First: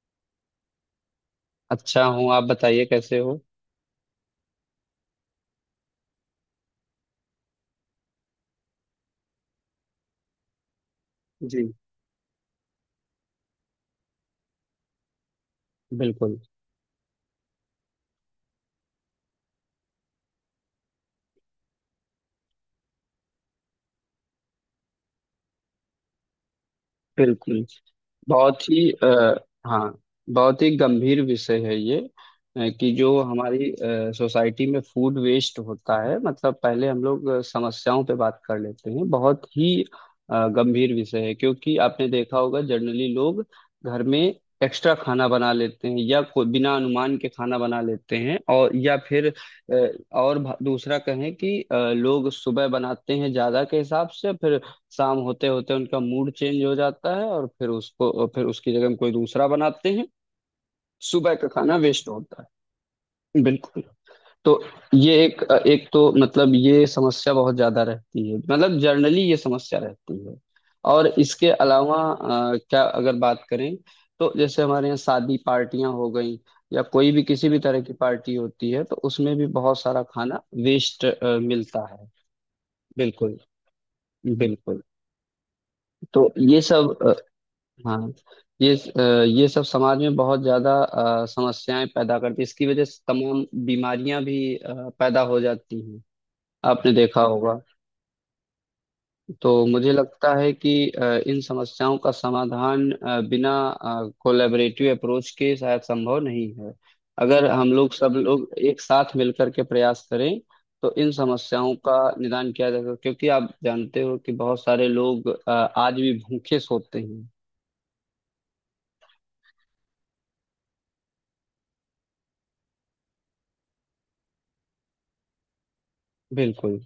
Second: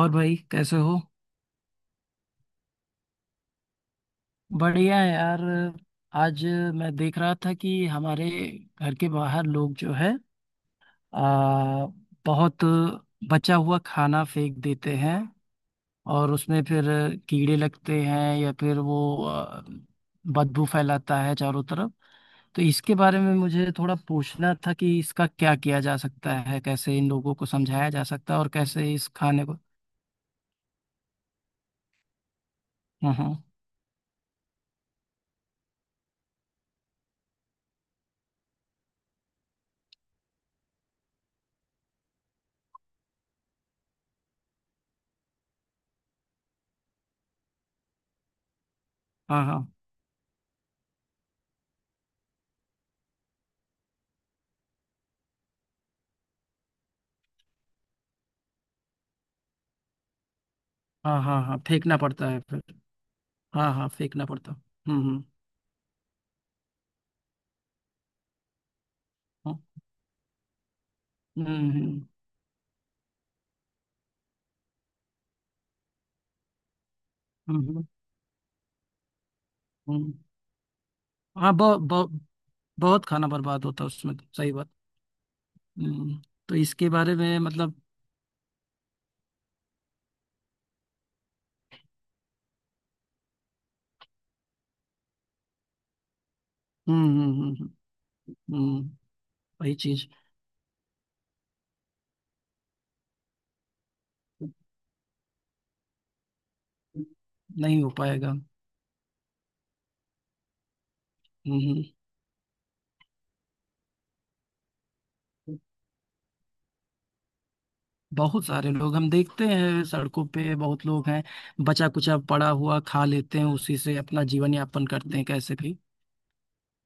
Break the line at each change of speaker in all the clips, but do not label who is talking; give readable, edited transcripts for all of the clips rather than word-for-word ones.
और भाई कैसे हो?
अच्छा हूँ। आप बताइए कैसे हो।
बढ़िया है यार। आज मैं देख रहा था कि हमारे घर के बाहर लोग जो है
जी।
आ, बहुत बचा हुआ खाना फेंक देते हैं, और
बिल्कुल,
उसमें फिर कीड़े लगते हैं या फिर वो बदबू फैलाता है चारों तरफ। तो इसके बारे में मुझे थोड़ा पूछना था कि इसका क्या किया जा सकता है, कैसे इन लोगों को
बिल्कुल।
समझाया जा सकता है और
बहुत ही
कैसे इस खाने को।
हाँ, बहुत ही गंभीर विषय है ये। कि
हाँ,
जो
हाँ,
हमारी सोसाइटी में फूड वेस्ट होता है। मतलब पहले हम लोग समस्याओं पे बात कर लेते हैं। बहुत ही गंभीर विषय है, क्योंकि आपने देखा होगा जनरली लोग घर में एक्स्ट्रा खाना बना लेते हैं, या कोई बिना अनुमान के खाना बना लेते हैं, और या फिर
हाँ, हाँ,
अ, दूसरा कहें कि लोग सुबह बनाते हैं ज्यादा के हिसाब से। फिर शाम होते होते उनका मूड चेंज हो जाता है और फिर उसको फिर उसकी जगह हम कोई दूसरा बनाते हैं।
हाँ,
सुबह
हाँ,
का
हाँ,
खाना
फेंकना
वेस्ट
पड़ता है
होता
फिर।
है,
हाँ,
बिल्कुल।
हाँ, फेंकना पड़ता।
तो
हम्म,
ये
हम्म।
एक, एक तो मतलब ये समस्या बहुत ज्यादा रहती है। मतलब जनरली ये समस्या
हाँ,
रहती है। और
हम्म,
इसके अलावा
हम्म,
क्या अगर बात करें, तो जैसे हमारे यहाँ शादी पार्टियां हो गई या कोई भी किसी
हम्म,
भी तरह
हम्म।
की पार्टी होती है, तो उसमें भी बहुत सारा
हम्म।
खाना वेस्ट
हाँ बहुत
मिलता है।
बहुत बहुत खाना
बिल्कुल,
बर्बाद होता है उसमें तो, सही बात।
बिल्कुल।
हम्म।
तो
तो
ये
इसके
सब,
बारे में मतलब।
हाँ, ये अ, ये सब समाज में बहुत ज्यादा समस्याएं पैदा करती है। इसकी वजह से तमाम बीमारियां भी पैदा हो जाती हैं, आपने
हम्म,
देखा
हम्म,
होगा।
हम्म, हम्म।
तो
वही
मुझे
चीज।
लगता है कि इन समस्याओं का समाधान बिना कोलैबोरेटिव अप्रोच के शायद संभव नहीं है। अगर हम
नहीं हो
लोग, सब
पाएगा। हम्म।
लोग एक साथ मिलकर के प्रयास करें, तो इन समस्याओं
हम्म।
का निदान किया जा सकता है। क्योंकि आप जानते हो कि बहुत सारे लोग आज भी भूखे सोते हैं।
बहुत सारे लोग, हम देखते हैं सड़कों पे बहुत लोग हैं, बचा कुचा पड़ा हुआ खा लेते हैं, उसी से अपना जीवन यापन करते हैं कैसे भी।
बिल्कुल।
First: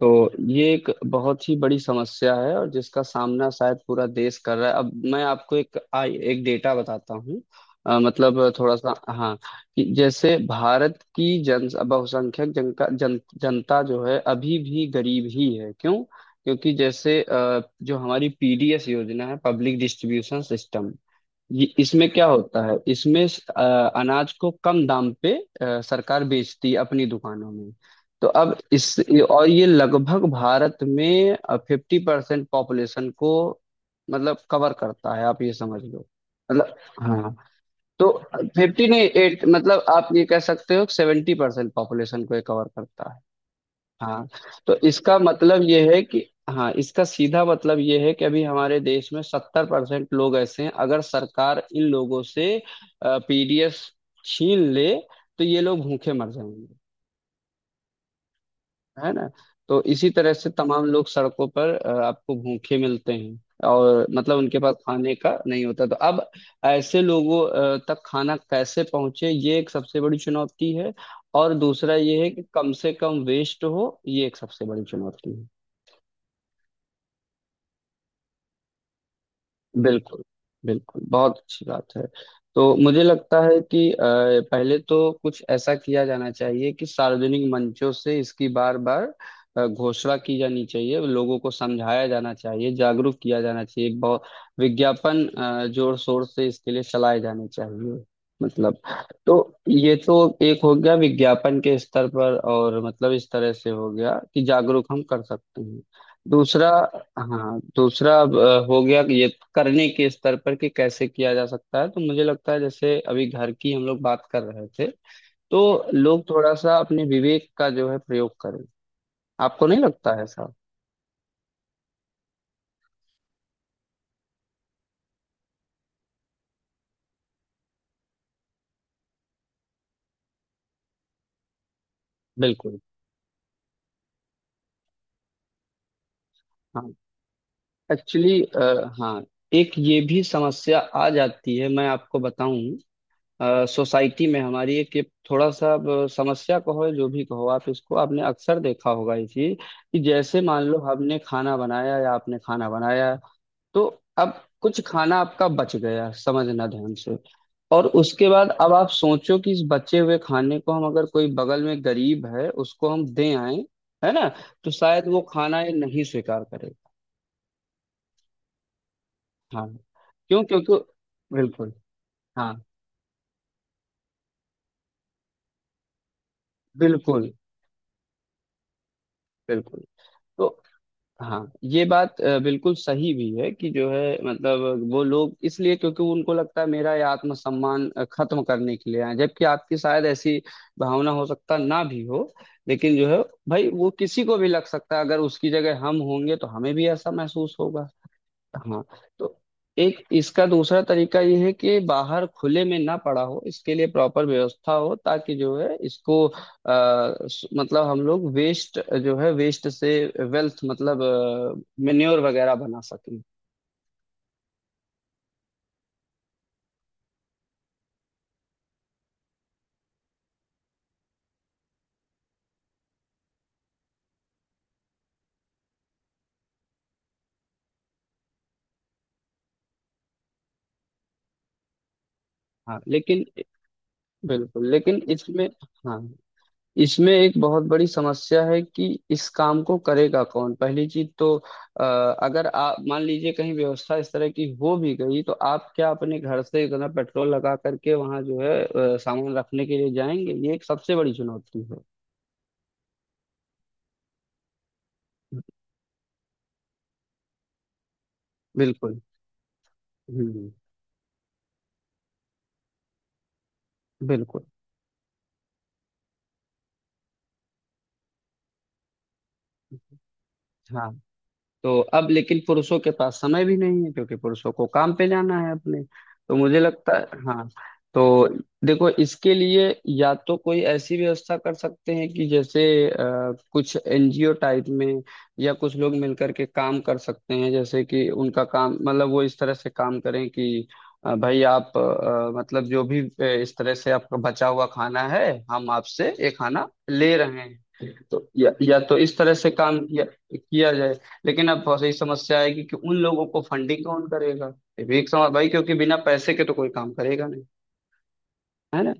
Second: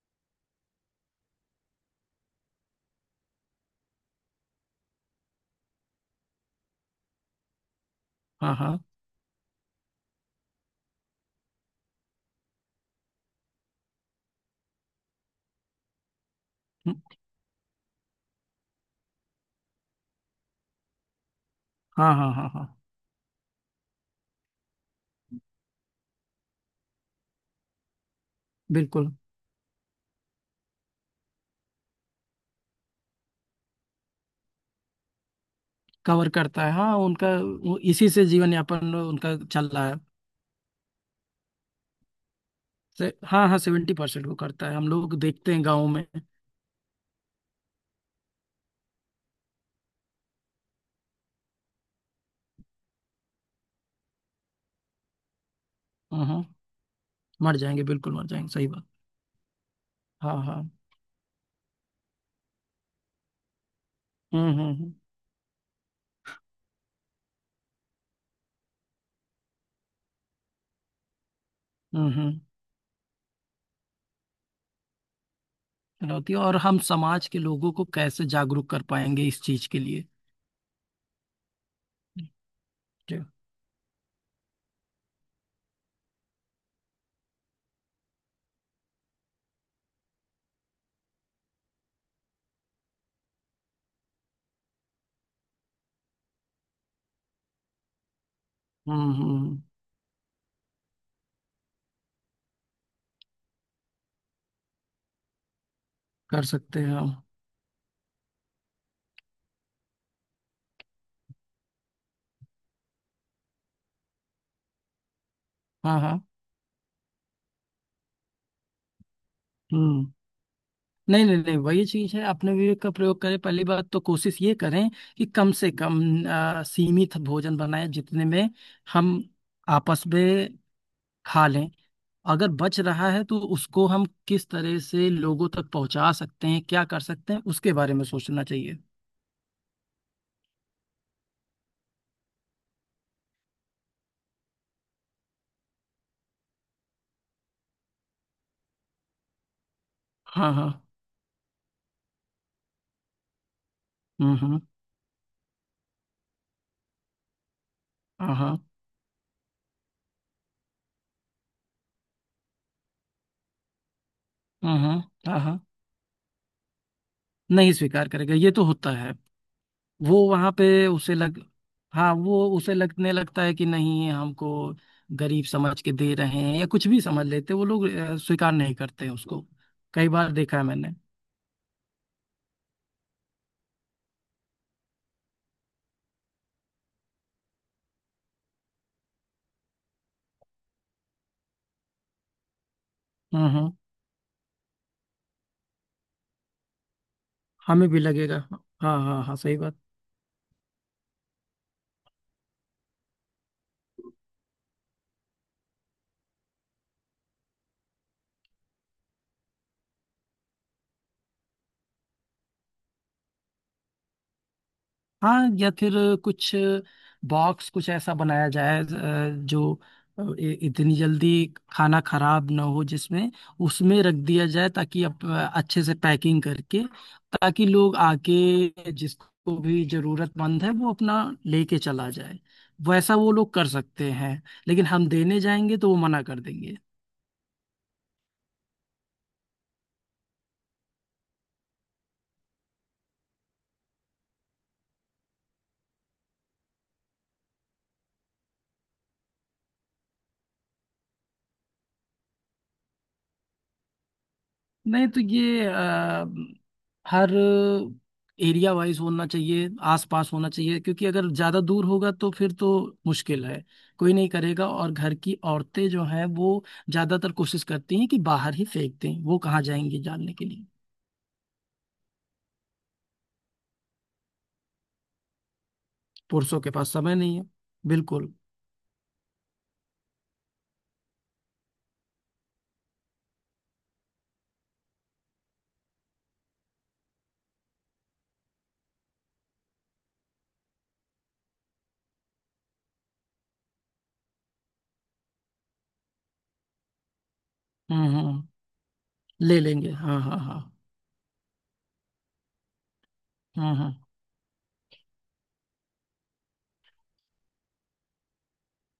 तो ये एक बहुत ही बड़ी समस्या है और जिसका सामना शायद पूरा देश कर रहा है। अब मैं आपको एक एक डेटा बताता हूँ। मतलब
हाँ,
थोड़ा
हाँ।
सा, हाँ, कि जैसे भारत की जन बहुसंख्यक जनता जो है अभी भी गरीब ही है। क्यों? क्योंकि
हम्म।
जैसे जो हमारी पीडीएस योजना है, पब्लिक डिस्ट्रीब्यूशन सिस्टम, ये इसमें
हाँ,
क्या
हाँ, हाँ,
होता
हाँ।
है, इसमें अनाज को कम दाम पे सरकार बेचती है अपनी दुकानों में। तो अब इस
बिल्कुल।
और ये लगभग भारत में 50% पॉपुलेशन को मतलब कवर करता है, आप ये समझ लो।
कवर करता है
मतलब,
हाँ, उनका
हाँ।
वो
तो
इसी से जीवन
50
यापन
नहीं,
उनका
एट,
चल
मतलब
रहा है।
आप ये कह सकते हो 70% पॉपुलेशन को ये कवर करता है।
हाँ, हाँ, सेवेंटी
हाँ।
परसेंट वो करता
तो
है, हम
इसका
लोग देखते
मतलब
हैं
ये
गाँव
है
में।
कि, हाँ, इसका सीधा मतलब ये है कि अभी हमारे देश में 70% लोग ऐसे हैं। अगर सरकार इन लोगों से पीडीएस छीन ले, तो ये लोग भूखे मर
हम्म।
जाएंगे।
मर जाएंगे, बिल्कुल मर जाएंगे, सही बात।
है ना। तो इसी तरह
हाँ,
से
हाँ।
तमाम लोग सड़कों पर आपको भूखे मिलते हैं। और मतलब
हम्म,
उनके
हम्म,
पास
हम्म।
खाने का नहीं होता, तो अब ऐसे लोगों तक खाना कैसे पहुंचे, ये एक सबसे बड़ी चुनौती है। और दूसरा
हम्म,
ये है कि कम से कम वेस्ट हो, ये एक सबसे बड़ी चुनौती।
चुनौती, और हम समाज के लोगों को कैसे जागरूक कर पाएंगे इस चीज के लिए।
बिल्कुल, बिल्कुल, बहुत अच्छी बात है। तो मुझे
ठीक।
लगता है कि पहले तो कुछ ऐसा किया जाना चाहिए कि सार्वजनिक मंचों से इसकी बार बार घोषणा की जानी चाहिए, लोगों को समझाया जाना चाहिए, जागरूक किया जाना चाहिए, बहुत विज्ञापन जोर शोर से इसके लिए चलाए जाने चाहिए, मतलब।
हम्म, हम्म,
तो
हम्म।
ये तो एक हो गया विज्ञापन के स्तर पर, और मतलब इस तरह से हो गया कि जागरूक हम कर सकते हैं।
कर
दूसरा,
सकते हैं हम।
हाँ, दूसरा अब, हो गया कि ये करने के स्तर पर कि कैसे किया जा सकता है। तो मुझे लगता है जैसे अभी घर की हम लोग बात कर रहे थे, तो
हाँ, हाँ।
लोग थोड़ा सा अपने विवेक का जो है प्रयोग करें। आपको नहीं
हम्म।
लगता है साहब?
नहीं, नहीं, नहीं, वही चीज है, अपने विवेक का प्रयोग करें। पहली बात तो कोशिश ये करें कि कम से कम सीमित भोजन बनाएं जितने में हम आपस में खा लें। अगर
बिल्कुल,
बच रहा है तो उसको हम किस तरह से लोगों तक पहुंचा सकते हैं, क्या
हाँ।
कर सकते हैं, उसके बारे में
एक्चुअली,
सोचना चाहिए।
हाँ, एक ये भी समस्या आ जाती है, मैं आपको बताऊं, सोसाइटी में हमारी एक ये, थोड़ा सा अब समस्या कहो या जो भी कहो आप इसको, आपने अक्सर देखा होगा ये चीज, कि जैसे
हाँ,
मान
हाँ।
लो हमने खाना बनाया या आपने खाना बनाया, तो अब
हम्म, हम्म।
कुछ खाना आपका बच गया, समझना ध्यान से। और उसके
हाँ,
बाद
हाँ।
अब आप सोचो कि इस बचे हुए खाने को हम, अगर कोई बगल में गरीब है उसको हम दे आए, है ना, तो
हम्म, हम्म,
शायद वो
हाँ, हाँ, हाँ, हाँ।
खाना ये नहीं स्वीकार करेगा।
नहीं स्वीकार करेगा, ये तो होता है।
हाँ।
वो
क्यों?
वहां
क्योंकि,
पे उसे लग।
बिल्कुल,
हाँ, वो
हाँ,
उसे लगने लगता है कि नहीं हमको गरीब समझ के दे रहे हैं या कुछ भी समझ
बिल्कुल,
लेते हैं, वो लोग स्वीकार नहीं करते हैं उसको।
बिल्कुल।
कई बार
तो,
देखा है मैंने।
हाँ, ये बात बिल्कुल सही भी है, कि जो है मतलब वो लोग इसलिए, क्योंकि उनको लगता है मेरा ये आत्मसम्मान खत्म करने के लिए आए हैं। जबकि आपकी शायद ऐसी भावना हो, सकता ना भी हो, लेकिन जो है
हम्म,
भाई,
हम्म।
वो किसी को भी लग सकता है। अगर उसकी जगह हम होंगे तो हमें भी ऐसा महसूस होगा।
हमें भी लगेगा,
हाँ।
हाँ, हाँ,
तो
हाँ, सही बात।
एक इसका दूसरा तरीका ये है कि बाहर खुले में ना पड़ा हो, इसके लिए प्रॉपर व्यवस्था हो, ताकि जो है इसको मतलब हम लोग वेस्ट जो है, वेस्ट से वेल्थ, मतलब मेन्योर वगैरह बना सकें।
हाँ या फिर कुछ बॉक्स कुछ ऐसा बनाया जाए जो इतनी जल्दी खाना खराब ना हो, जिसमें उसमें रख दिया जाए, ताकि अच्छे से पैकिंग करके, ताकि लोग आके जिसको भी जरूरतमंद है वो अपना लेके चला जाए।
हाँ,
वैसा
लेकिन,
वो लोग कर सकते हैं।
बिल्कुल,
लेकिन
लेकिन
हम देने
इसमें,
जाएंगे तो वो
हाँ,
मना कर देंगे।
इसमें एक बहुत बड़ी समस्या है कि इस काम को करेगा कौन, पहली चीज तो अगर आप मान लीजिए कहीं व्यवस्था इस तरह की हो भी गई, तो आप क्या अपने घर से इतना पेट्रोल लगा करके वहां जो है सामान रखने के लिए जाएंगे? ये एक सबसे बड़ी चुनौती है।
नहीं तो ये हर एरिया
बिल्कुल।
वाइज होना चाहिए, आसपास होना
हम्म।
चाहिए, क्योंकि अगर ज़्यादा दूर होगा तो फिर तो मुश्किल है। कोई नहीं
बिल्कुल।
करेगा, और घर की औरतें जो हैं वो ज़्यादातर कोशिश करती हैं कि बाहर ही फेंक दें, वो कहाँ जाएंगी जानने के लिए।
हाँ। तो अब लेकिन पुरुषों के पास समय भी नहीं है, क्योंकि पुरुषों को काम पे जाना है अपने। तो मुझे
पुरुषों के पास
लगता है,
समय नहीं है।
हाँ, तो
बिल्कुल।
देखो, इसके लिए या तो कोई ऐसी व्यवस्था कर सकते हैं कि जैसे कुछ एनजीओ टाइप में, या कुछ लोग मिलकर के काम कर सकते हैं, जैसे कि उनका काम मतलब वो इस तरह से काम करें कि, भाई आप मतलब जो भी इस तरह से आपका बचा हुआ खाना है, हम आपसे ये खाना ले रहे हैं।
हम्म,
तो
हम्म।
या तो इस तरह से
ले
काम
लेंगे,
किया
हाँ, हाँ, हाँ।
किया जाए। लेकिन अब बहुत सही समस्या आएगी कि उन लोगों को
हम्म,
फंडिंग
हम्म।
कौन करेगा, ये भी एक समझ भाई, क्योंकि बिना पैसे के तो कोई काम करेगा नहीं। है ना।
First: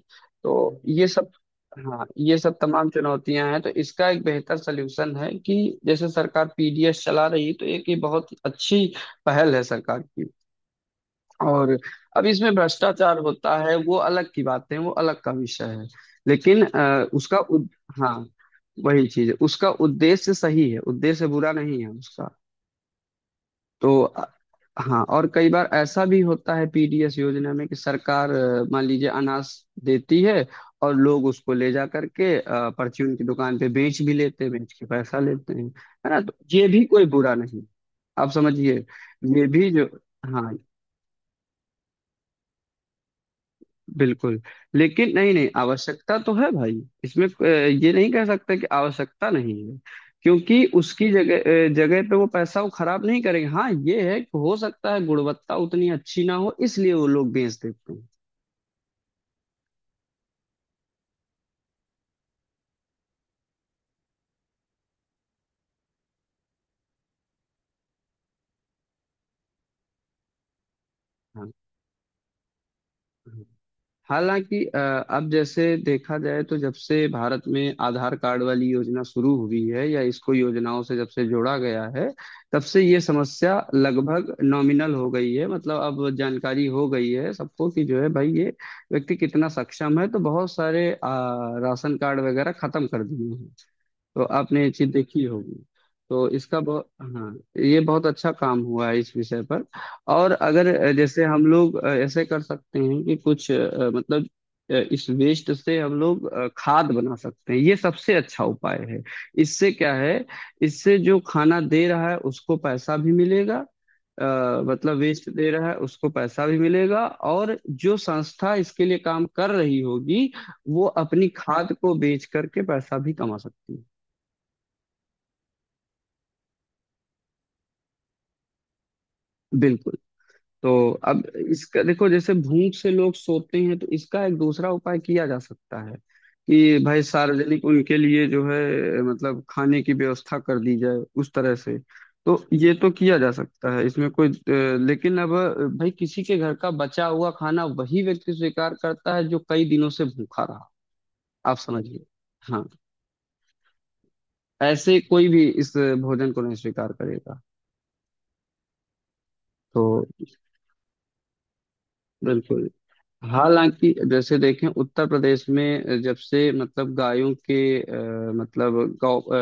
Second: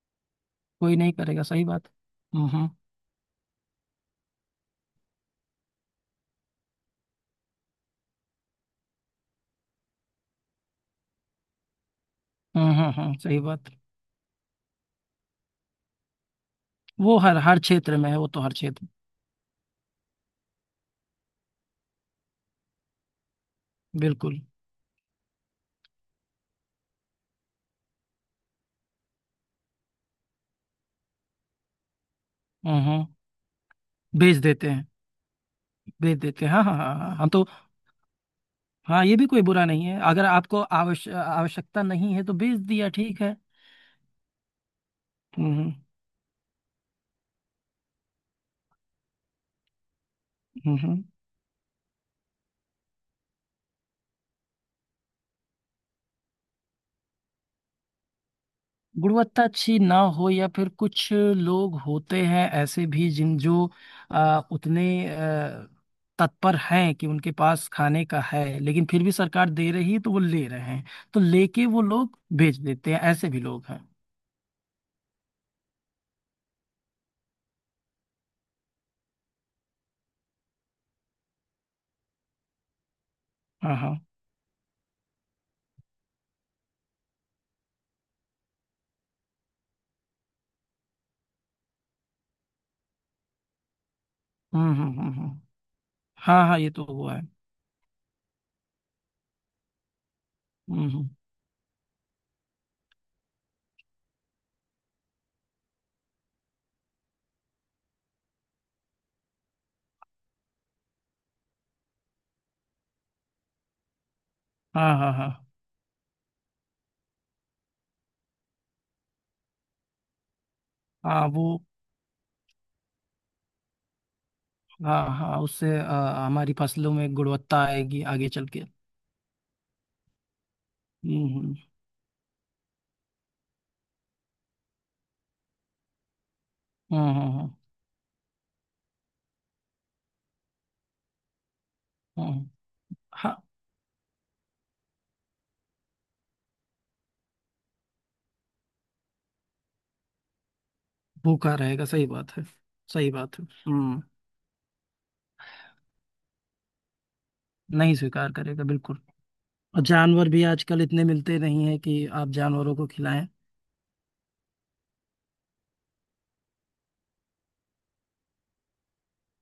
तो
कोई
ये
नहीं
सब,
करेगा, सही बात।
हाँ, ये
हम्म,
सब
हम्म,
तमाम चुनौतियां हैं। तो इसका एक बेहतर सलूशन है कि जैसे सरकार पीडीएस चला रही है, तो एक ये बहुत अच्छी पहल है सरकार की। और अब इसमें
हम्म, हम्म,
भ्रष्टाचार
सही
होता
बात।
है, वो अलग की बात है, वो अलग का विषय है, लेकिन
वो हर हर क्षेत्र में
हाँ,
है, वो तो हर क्षेत्र।
वही चीज है, उसका उद्देश्य सही है, उद्देश्य बुरा नहीं है उसका। तो
बिल्कुल।
हाँ, और कई बार ऐसा भी होता है पीडीएस योजना में, कि सरकार मान लीजिए अनाज देती है और लोग उसको ले जा करके
हम्म, हम्म।
परचून की दुकान पे बेच भी
बेच
लेते हैं,
देते
बेच के
हैं,
पैसा लेते हैं, है
भेज
ना। तो
देते हैं, हाँ,
ये
हाँ,
भी
हाँ,
कोई
हाँ, हाँ
बुरा
तो।
नहीं, आप समझिए,
हाँ, ये भी कोई
ये
बुरा
भी
नहीं
जो,
है, अगर
हाँ,
आपको आवश्यकता नहीं है तो भेज दिया, ठीक है।
बिल्कुल। लेकिन नहीं, नहीं,
हम्म।
आवश्यकता तो है भाई, इसमें ये नहीं कह सकते कि आवश्यकता नहीं है, क्योंकि
हम्म,
उसकी जगह पे वो पैसा वो खराब नहीं करेंगे। हाँ, ये है कि हो सकता है गुणवत्ता उतनी अच्छी ना हो, इसलिए वो लोग बेच देते हैं।
गुणवत्ता अच्छी ना हो, या फिर कुछ लोग होते हैं ऐसे भी जिन जो उतने आ, तत्पर हैं कि उनके पास खाने का है, लेकिन फिर भी सरकार दे रही है तो वो ले रहे हैं। तो
हाँ,
लेके वो लोग भेज देते हैं, ऐसे भी
हाँ।
लोग हैं।
हालांकि अब जैसे देखा जाए, तो जब से भारत में आधार कार्ड वाली योजना शुरू हुई है, या इसको योजनाओं से जब से जोड़ा गया है, तब से ये समस्या
हाँ, हाँ।
लगभग नॉमिनल हो गई है, मतलब अब जानकारी हो गई है सबको कि जो है भाई ये व्यक्ति कितना सक्षम है, तो बहुत सारे राशन कार्ड वगैरह खत्म कर दिए हैं, तो आपने ये
हम्म,
चीज
हम्म, हम्म,
देखी होगी। तो
हाँ, हाँ,
इसका
ये तो
बहुत,
हुआ है।
हाँ, ये बहुत अच्छा काम हुआ है इस विषय पर। और अगर
हम्म,
जैसे हम लोग ऐसे कर सकते हैं कि कुछ मतलब इस वेस्ट से हम लोग खाद बना सकते हैं, ये सबसे अच्छा उपाय है। इससे क्या है, इससे जो खाना दे रहा है उसको पैसा भी मिलेगा, मतलब
हाँ, हाँ,
वेस्ट
हाँ,
दे रहा है उसको पैसा भी मिलेगा, और जो संस्था इसके लिए काम कर रही होगी वो
हाँ।
अपनी
वो,
खाद को बेच करके पैसा भी कमा सकती है।
हाँ, हाँ, उससे हमारी फसलों में गुणवत्ता आएगी आगे चल के।
बिल्कुल। तो अब
हम्म,
इसका देखो, जैसे भूख से लोग सोते हैं, तो इसका एक दूसरा उपाय किया जा सकता है कि भाई
हम्म, हम्म, हम्म,
सार्वजनिक, उनके लिए जो है मतलब खाने की व्यवस्था कर दी जाए उस तरह से।
हम्म,
तो
हम्म।
ये तो किया जा
हाँ।
सकता है, इसमें कोई लेकिन अब भाई, किसी के घर का बचा हुआ खाना वही व्यक्ति स्वीकार करता है जो कई दिनों से भूखा रहा,
भूखा
आप
रहेगा,
समझिए।
सही बात है।
हाँ।
सही बात है। हम्म।
ऐसे कोई भी इस भोजन को नहीं स्वीकार करेगा,
नहीं स्वीकार करेगा, बिल्कुल। और
तो।
जानवर भी आजकल इतने मिलते नहीं है कि आप
बिल्कुल।
जानवरों को खिलाएं।
हालांकि जैसे देखें, उत्तर प्रदेश में जब से मतलब गायों के मतलब गौ अ,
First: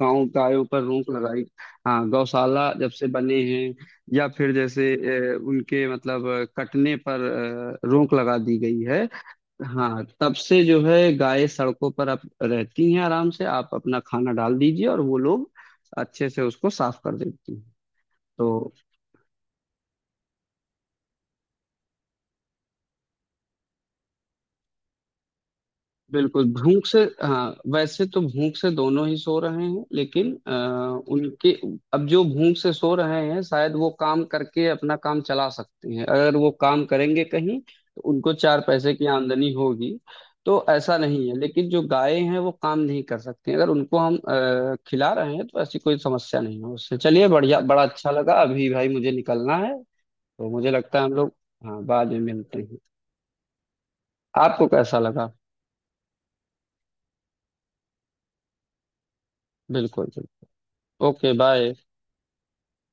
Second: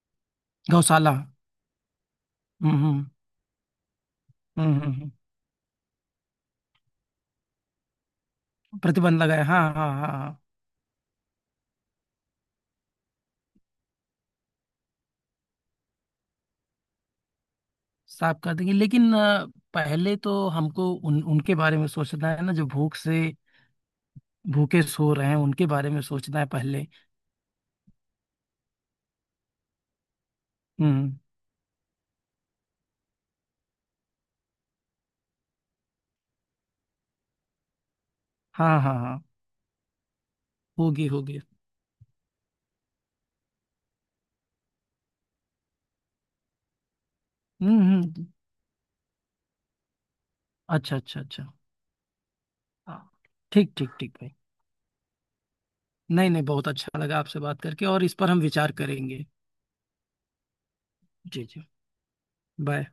गाँव गायों पर रोक
गौशाला। हम्म।
लगाई, हाँ, गौशाला जब
हम्म,
से बने हैं, या फिर
हम्म,
जैसे उनके मतलब कटने पर रोक लगा दी गई है।
प्रतिबंध लगाए, हाँ, हाँ,
हाँ,
हाँ, हाँ।
तब से जो है गायें सड़कों पर अब रहती हैं आराम से, आप अपना खाना डाल दीजिए और वो लोग अच्छे से उसको साफ कर देती हैं।
साफ कर देंगे,
तो,
लेकिन पहले तो हमको उन उनके बारे में सोचना है ना, जो भूख से भूखे सो रहे हैं, उनके बारे में सोचना है
बिल्कुल, भूख
पहले।
से, हाँ, वैसे तो भूख से दोनों ही सो रहे हैं, लेकिन
हम्म।
उनके, अब जो भूख से सो रहे हैं, शायद वो काम करके अपना काम चला सकते हैं, अगर वो काम करेंगे कहीं तो उनको चार
हाँ,
पैसे
हाँ,
की
हाँ।
आमदनी होगी। तो ऐसा
होगी,
नहीं है,
होगी।
लेकिन जो गायें हैं वो काम नहीं कर सकती, अगर उनको हम खिला रहे हैं तो ऐसी कोई समस्या नहीं है उससे। चलिए, बढ़िया,
हम्म,
बड़ा अच्छा
हम्म।
लगा, अभी भाई मुझे निकलना है, तो मुझे
अच्छा,
लगता है हम
अच्छा,
लोग,
अच्छा।
हाँ, बाद में मिलते हैं।
हाँ। ठीक, ठीक, ठीक, भाई।
आपको कैसा लगा?
नहीं, नहीं, बहुत अच्छा लगा आपसे बात करके, और इस पर हम विचार करेंगे।
बिल्कुल, बिल्कुल, ओके,
जी, जी।
बाय।
बाय।